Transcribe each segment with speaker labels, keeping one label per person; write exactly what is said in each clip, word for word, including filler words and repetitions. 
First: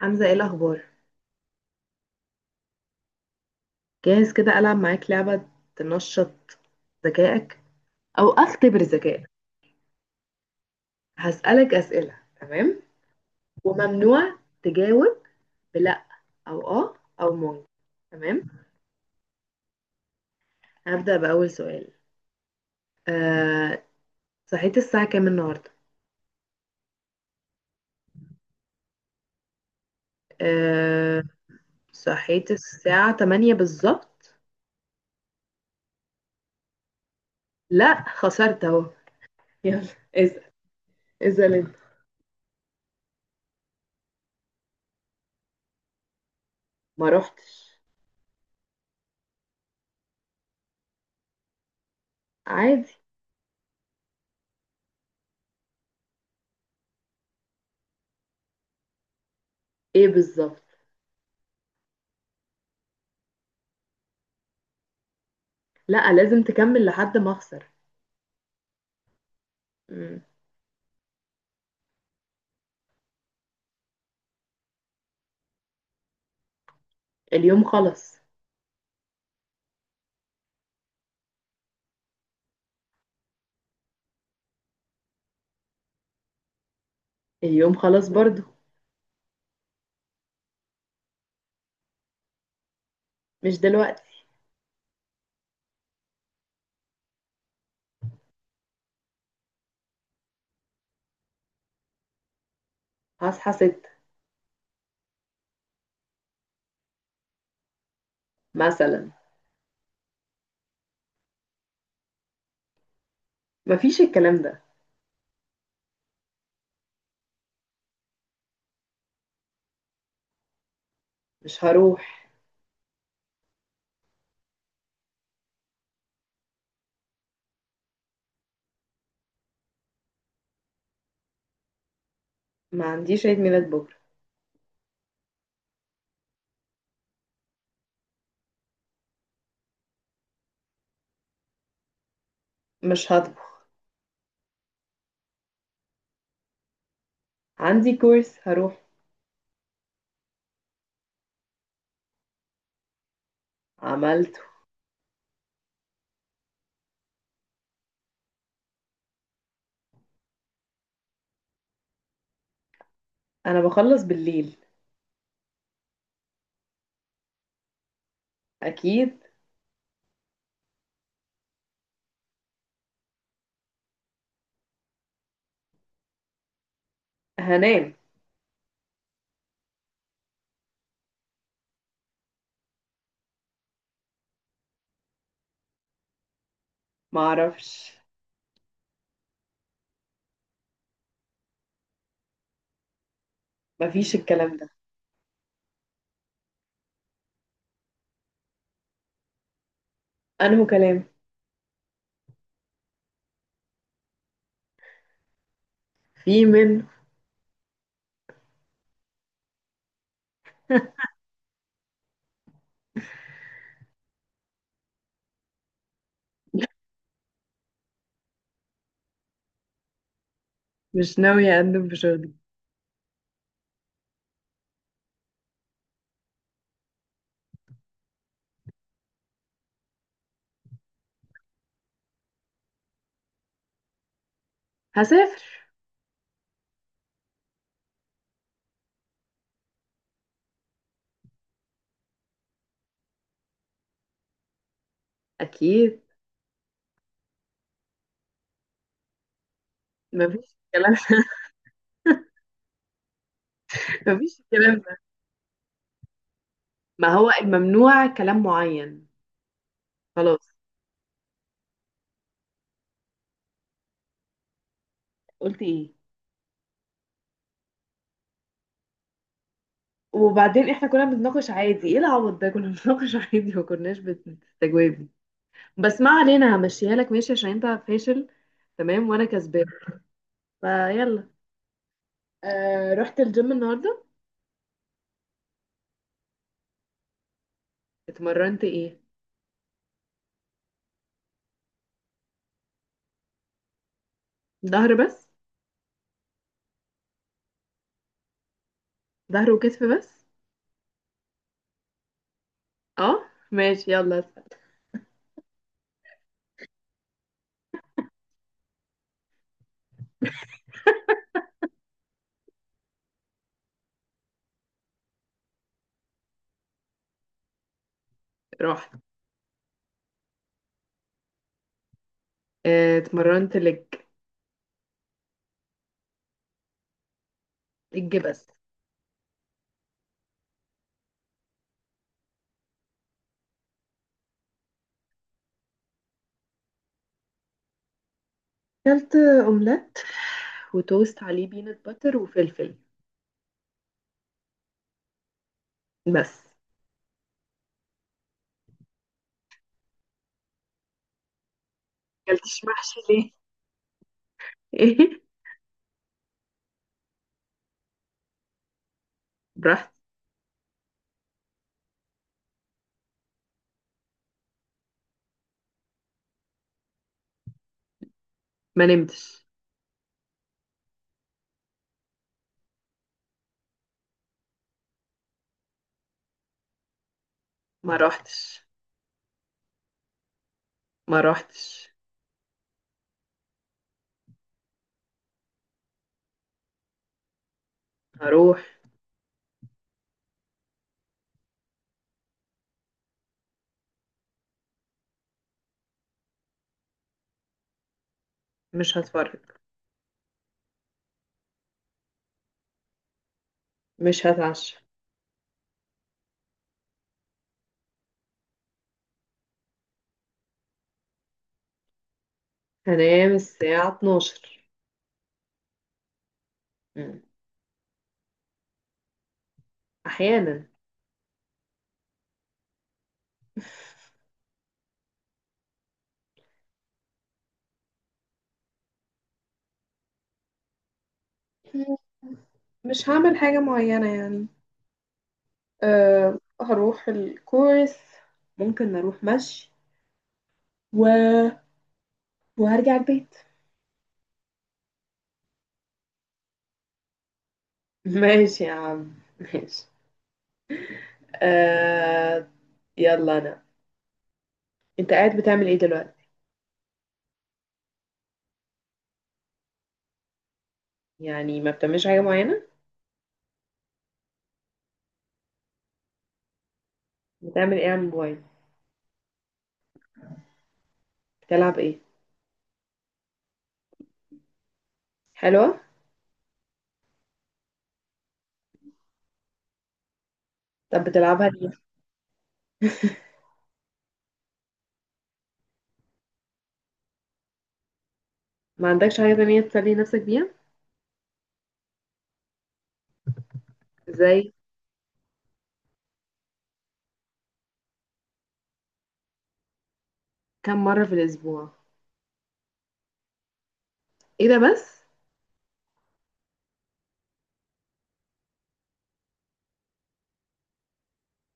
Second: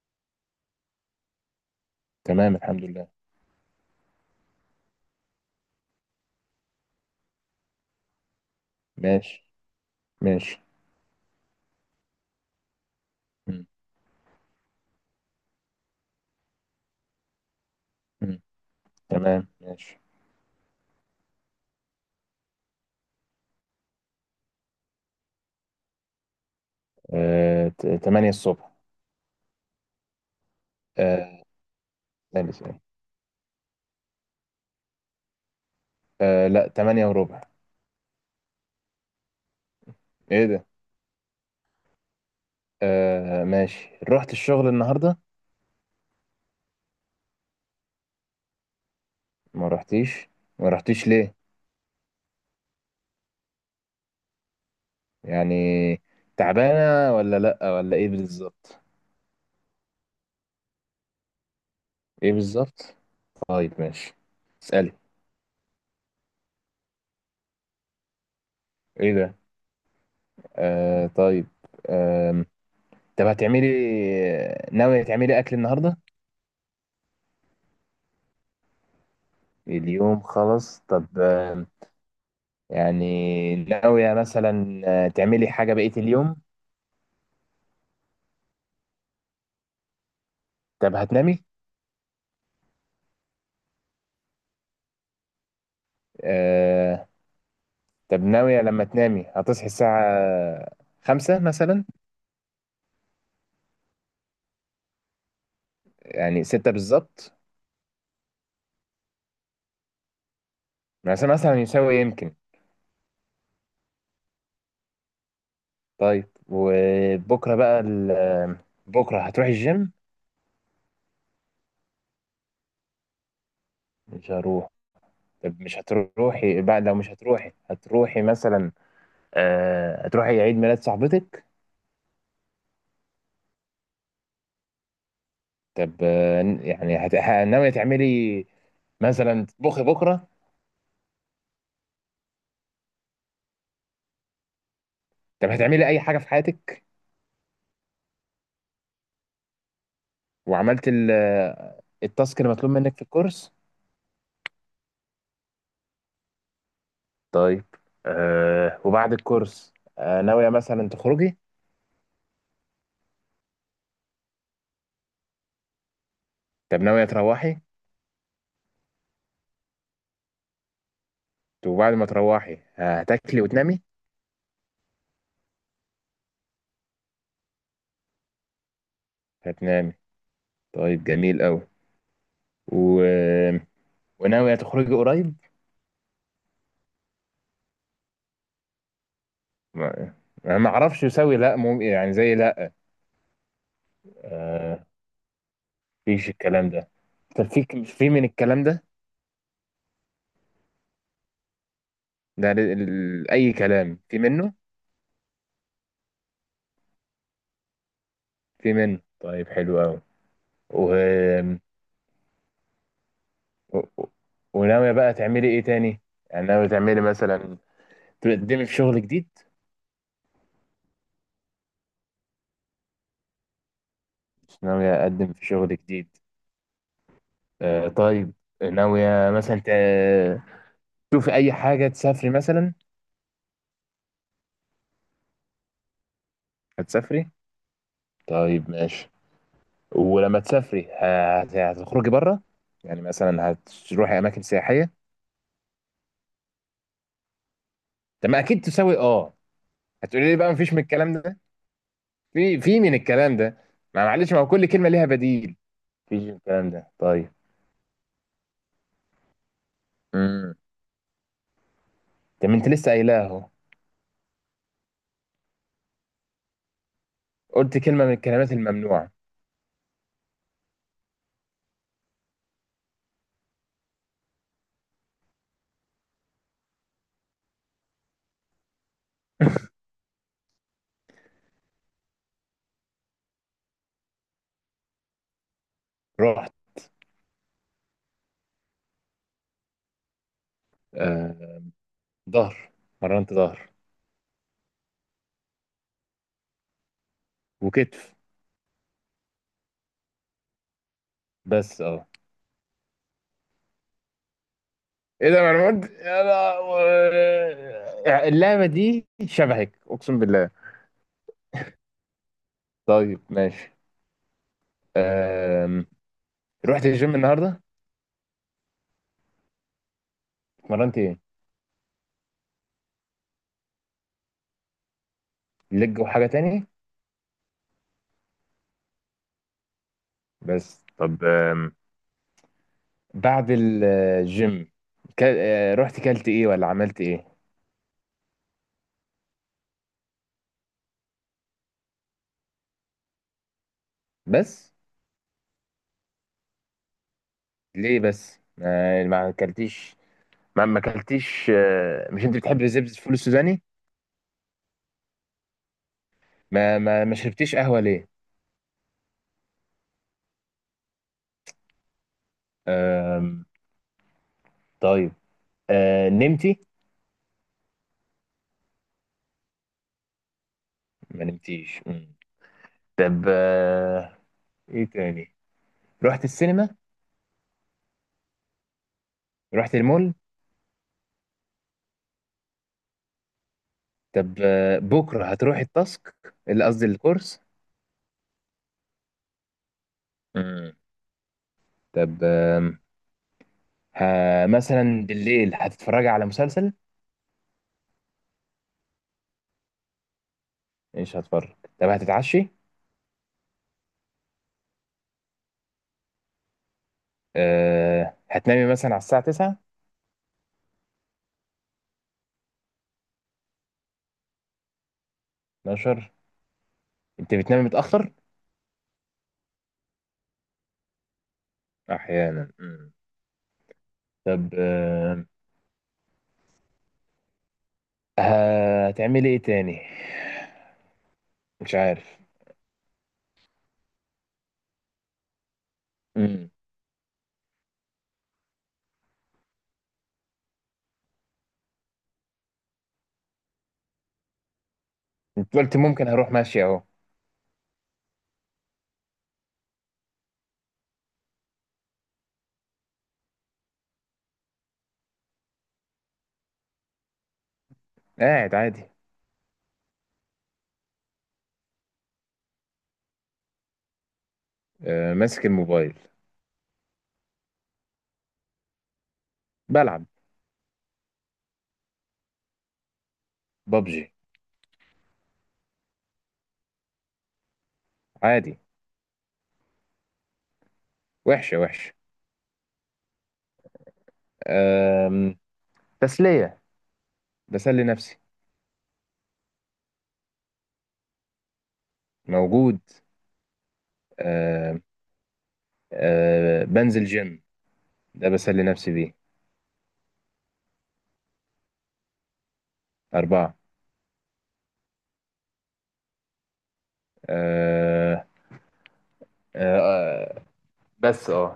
Speaker 1: حمزة، ايه الأخبار؟
Speaker 2: تمام الحمد لله.
Speaker 1: جاهز كده ألعب معاك لعبة تنشط ذكائك أو أختبر ذكائك.
Speaker 2: ماشي ماشي.
Speaker 1: هسألك أسئلة، تمام؟
Speaker 2: مم.
Speaker 1: وممنوع تجاوب بلأ أو آه أو ممكن.
Speaker 2: مم.
Speaker 1: تمام؟
Speaker 2: تمام ماشي.
Speaker 1: هبدأ بأول سؤال. آه، صحيت الساعة كام النهاردة؟
Speaker 2: آه، ت- تمانية الصبح.
Speaker 1: آه،
Speaker 2: آه،
Speaker 1: صحيت
Speaker 2: ثالث إيه؟
Speaker 1: الساعة تمانية بالظبط؟
Speaker 2: آه، لا تمانية وربع.
Speaker 1: لأ، خسرت أهو. يلا اسأل.
Speaker 2: ايه ده.
Speaker 1: اسأل أنت.
Speaker 2: آه، ماشي رحت الشغل النهاردة.
Speaker 1: ما روحتش.
Speaker 2: ما رحتيش. ما رحتيش ليه؟
Speaker 1: عادي.
Speaker 2: يعني تعبانة ولا لأ ولا ايه بالظبط؟
Speaker 1: ايه بالظبط؟
Speaker 2: ايه بالظبط. طيب ماشي، اسألي.
Speaker 1: لأ، لازم تكمل لحد ما أخسر.
Speaker 2: ايه ده.
Speaker 1: مم.
Speaker 2: آه، طيب. آم، طب هتعملي، ناوية تعملي أكل النهاردة؟
Speaker 1: اليوم خلص.
Speaker 2: اليوم خلاص طب، يعني ناوية مثلا آه، تعملي حاجة بقية اليوم؟
Speaker 1: اليوم خلاص برضو.
Speaker 2: طب هتنامي؟
Speaker 1: مش دلوقتي.
Speaker 2: آه. طب ناوية لما تنامي هتصحي الساعة خمسة مثلا؟
Speaker 1: هصحى ستة
Speaker 2: يعني ستة بالظبط؟
Speaker 1: مثلا.
Speaker 2: مثلا مثلا يساوي يمكن.
Speaker 1: مفيش الكلام ده.
Speaker 2: طيب وبكرة بقى ال- آه، بكرة هتروحي الجيم؟
Speaker 1: مش هروح.
Speaker 2: مش هروح. طب مش هتروحي بقى؟ لو مش هتروحي هتروحي مثلا آه هتروحي عيد ميلاد صاحبتك؟
Speaker 1: ما عنديش عيد ميلاد بكرة.
Speaker 2: طب آه، يعني هت... ه- ناوية تعملي مثلا تطبخي بكرة؟
Speaker 1: مش هطبخ.
Speaker 2: طب هتعملي أي حاجة في حياتك؟
Speaker 1: عندي كورس هروح.
Speaker 2: وعملت ال- التاسك اللي مطلوب منك في الكورس؟
Speaker 1: عملته.
Speaker 2: طيب. آه وبعد الكورس آه ناوية مثلا تخرجي؟
Speaker 1: انا بخلص بالليل.
Speaker 2: طب ناوية تروحي؟
Speaker 1: اكيد.
Speaker 2: طب وبعد ما تروحي هتاكلي وتنامي؟
Speaker 1: هنام.
Speaker 2: هتنامي؟ طيب جميل قوي. و... وناوية تخرجي قريب؟
Speaker 1: معرفش.
Speaker 2: ما أنا ما اعرفش يساوي لا، مم... يعني زي لا.
Speaker 1: مفيش الكلام ده.
Speaker 2: آه فيش الكلام ده. طب في في من الكلام ده.
Speaker 1: انه كلام.
Speaker 2: ده ال- ال- اي كلام في منه؟
Speaker 1: في منه.
Speaker 2: في منه. طيب حلو قوي. و- و- وناوية بقى تعملي ايه تاني؟ يعني ناوية تعملي مثلا تقدمي في شغل جديد؟
Speaker 1: مش ناوية اقدم في شغلي.
Speaker 2: مش ناوية اقدم في شغل جديد. آه طيب. ناوية مثلا ت- تشوفي اي حاجة، تسافري مثلا؟
Speaker 1: هسافر.
Speaker 2: هتسافري. طيب ماشي. ولما تسافري ه- هت- هتخرجي بره؟ يعني مثلا هتروحي اماكن سياحية؟
Speaker 1: اكيد.
Speaker 2: طب ما اكيد تساوي اه. هتقولي لي بقى
Speaker 1: مفيش
Speaker 2: مفيش من
Speaker 1: الكلام.
Speaker 2: الكلام ده. في في من الكلام ده. ما معلش، ما
Speaker 1: مفيش
Speaker 2: هو كل
Speaker 1: الكلام
Speaker 2: كلمة
Speaker 1: ده.
Speaker 2: ليها بديل. مفيش من الكلام ده
Speaker 1: ما هو
Speaker 2: طيب.
Speaker 1: الممنوع كلام معين. خلاص.
Speaker 2: امم. طب ما انت لسه قايلاه اهو.
Speaker 1: قلت ايه؟
Speaker 2: قلت كلمة من الكلمات الممنوعة.
Speaker 1: وبعدين احنا كنا بنتناقش عادي، ايه العبط ده؟ كنا بنتناقش عادي، ما كناش بتستجوابي. بس ما علينا، همشيها لك ماشي عشان انت فاشل. تمام وانا كسبان. فيلا. آه رحت الجيم النهارده.
Speaker 2: رحت.
Speaker 1: اتمرنت ايه؟
Speaker 2: آه، ظهر، مرنت ظهر
Speaker 1: ظهر بس؟
Speaker 2: وكتف
Speaker 1: ظهر وكتف بس؟
Speaker 2: بس اه.
Speaker 1: اه ماشي، يلا اسأل.
Speaker 2: ايه ده، ما انا قلت يا لهوي. اللعبة دي شبهك اقسم بالله. طيب ماشي. آم. رحت الجيم النهاردة.
Speaker 1: رحت.
Speaker 2: اتمرنت ايه؟
Speaker 1: آه اتمرنت لج.
Speaker 2: لج وحاجة تانية؟
Speaker 1: لج بس.
Speaker 2: بس. طب آم. بعد الجيم، كا- آه، رحت كلت ايه ولا عملت ايه؟
Speaker 1: اكلت اومليت وتوست عليه بينات باتر وفلفل.
Speaker 2: بس؟
Speaker 1: بس.
Speaker 2: ليه بس؟ ما ما اكلتيش؟ ما ما اكلتيش، آه، مش انت بتحب
Speaker 1: مكلتش
Speaker 2: الزبز
Speaker 1: محشي
Speaker 2: الفول
Speaker 1: ليه؟
Speaker 2: السوداني؟
Speaker 1: ايه.
Speaker 2: ما ما ما شربتيش قهوة ليه؟
Speaker 1: رحت.
Speaker 2: أم... طيب. أه... نمتي؟
Speaker 1: ما نمتش.
Speaker 2: ما نمتيش. مم. طب أه... ايه تاني؟ رحت السينما؟
Speaker 1: ما روحتش.
Speaker 2: رحت المول؟
Speaker 1: ما روحتش.
Speaker 2: طب أه... بكرة هتروحي التاسك؟ اللي قصدي الكورس؟
Speaker 1: هروح.
Speaker 2: مم. طب أم... ه... مثلا بالليل هتتفرجي على مسلسل؟
Speaker 1: مش هتفرج.
Speaker 2: مش هتفرج. طب هتتعشي؟
Speaker 1: مش هتعشى.
Speaker 2: أه... هتنامي مثلا على الساعة تسعة؟
Speaker 1: هنام الساعة اتناشر.
Speaker 2: اتناشر.
Speaker 1: مم.
Speaker 2: انت بتنامي متأخر؟
Speaker 1: أحيانا.
Speaker 2: أحيانا. مم. طب أه... هتعملي ايه تاني؟ مش عارف.
Speaker 1: مش هعمل حاجة معينة يعني. أه
Speaker 2: امم.
Speaker 1: هروح الكورس. ممكن اروح مشي و... وهرجع البيت.
Speaker 2: انت قلت ممكن هروح ماشي اهو.
Speaker 1: ماشي يا عم. ماشي. آه. يلا أنا. أنت قاعد بتعمل إيه دلوقتي؟
Speaker 2: قاعد عادي.
Speaker 1: يعني ما بتعملش حاجة معينة؟
Speaker 2: آه ماسك الموبايل.
Speaker 1: بتعمل إيه على الموبايل؟
Speaker 2: بلعب.
Speaker 1: بتلعب إيه؟
Speaker 2: ببجي.
Speaker 1: حلوة؟
Speaker 2: عادي.
Speaker 1: طب بتلعبها
Speaker 2: وحشه
Speaker 1: ليه؟
Speaker 2: وحشه. آم، تسليه، بسلي نفسي.
Speaker 1: ما عندكش حاجة تانية تسلي نفسك بيها؟
Speaker 2: موجود.
Speaker 1: زي؟
Speaker 2: آه. آه بنزل جيم، ده بسلي نفسي بيه.
Speaker 1: كم مرة في الأسبوع؟
Speaker 2: أربعة.
Speaker 1: ايه ده بس.
Speaker 2: آه آه آه بس اه.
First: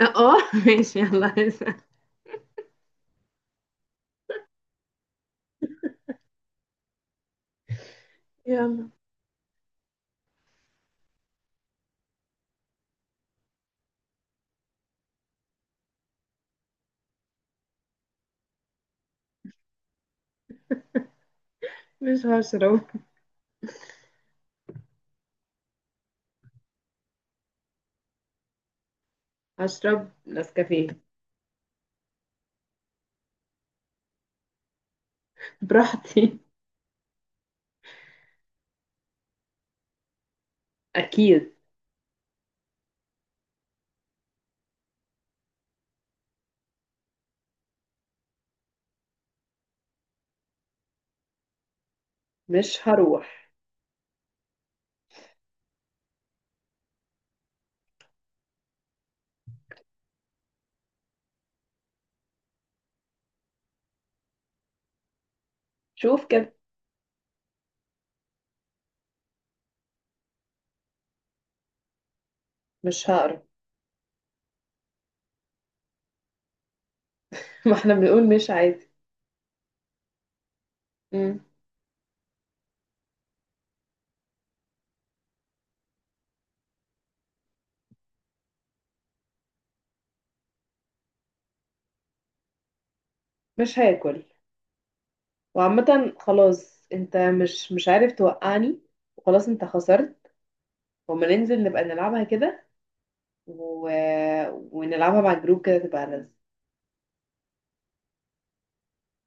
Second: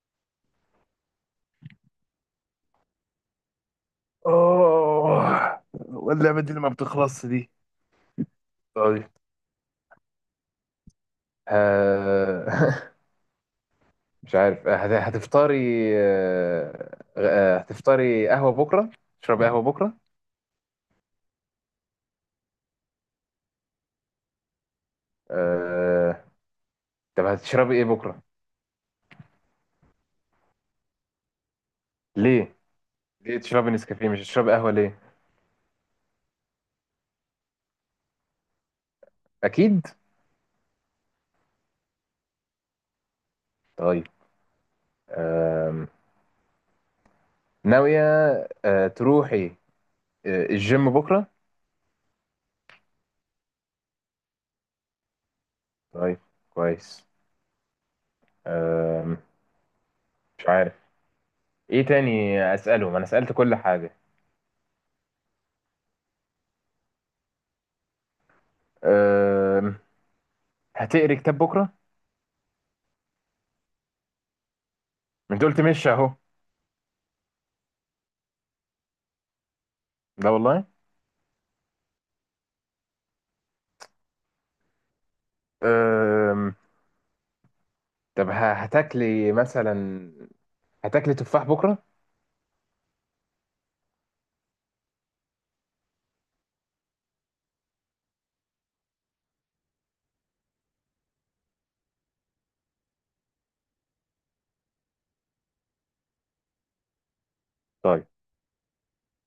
Speaker 1: اه ماشي، يلا هسأل.
Speaker 2: اوه، واللعبة دي اللي ما بتخلصش دي.
Speaker 1: يلا.
Speaker 2: طيب. آه مش عارف. آه، هت- هتفطري، آه، آه، هتفطري قهوة بكرة؟ تشربي قهوة بكرة؟
Speaker 1: مش هشرب.
Speaker 2: آه، طب هتشربي ايه بكرة؟
Speaker 1: هشرب نسكافيه.
Speaker 2: ليه ليه تشربي نسكافيه؟ مش هتشربي قهوة ليه؟
Speaker 1: براحتي.
Speaker 2: اكيد.
Speaker 1: اكيد.
Speaker 2: طيب. آم، ناوية آه، تروحي آه، الجيم بكرة؟
Speaker 1: مش هروح.
Speaker 2: طيب كويس. آم، مش عارف ايه تاني اسأله، ما انا سألت كل حاجة.
Speaker 1: شوف كده.
Speaker 2: آم، هتقري كتاب بكرة؟
Speaker 1: مش هقرا.
Speaker 2: ما انت قلت مش اهو.
Speaker 1: ما احنا بنقول مش عادي.
Speaker 2: لا والله.
Speaker 1: مم.
Speaker 2: آم، طب ه- هتاكلي مثلا، هتاكلي تفاح بكره؟
Speaker 1: مش هاكل. وعامة خلاص، انت مش مش عارف توقعني. وخلاص انت خسرت. وما ننزل نبقى نلعبها كده و... ونلعبها مع الجروب كده، تبقى لذيذ.
Speaker 2: طيب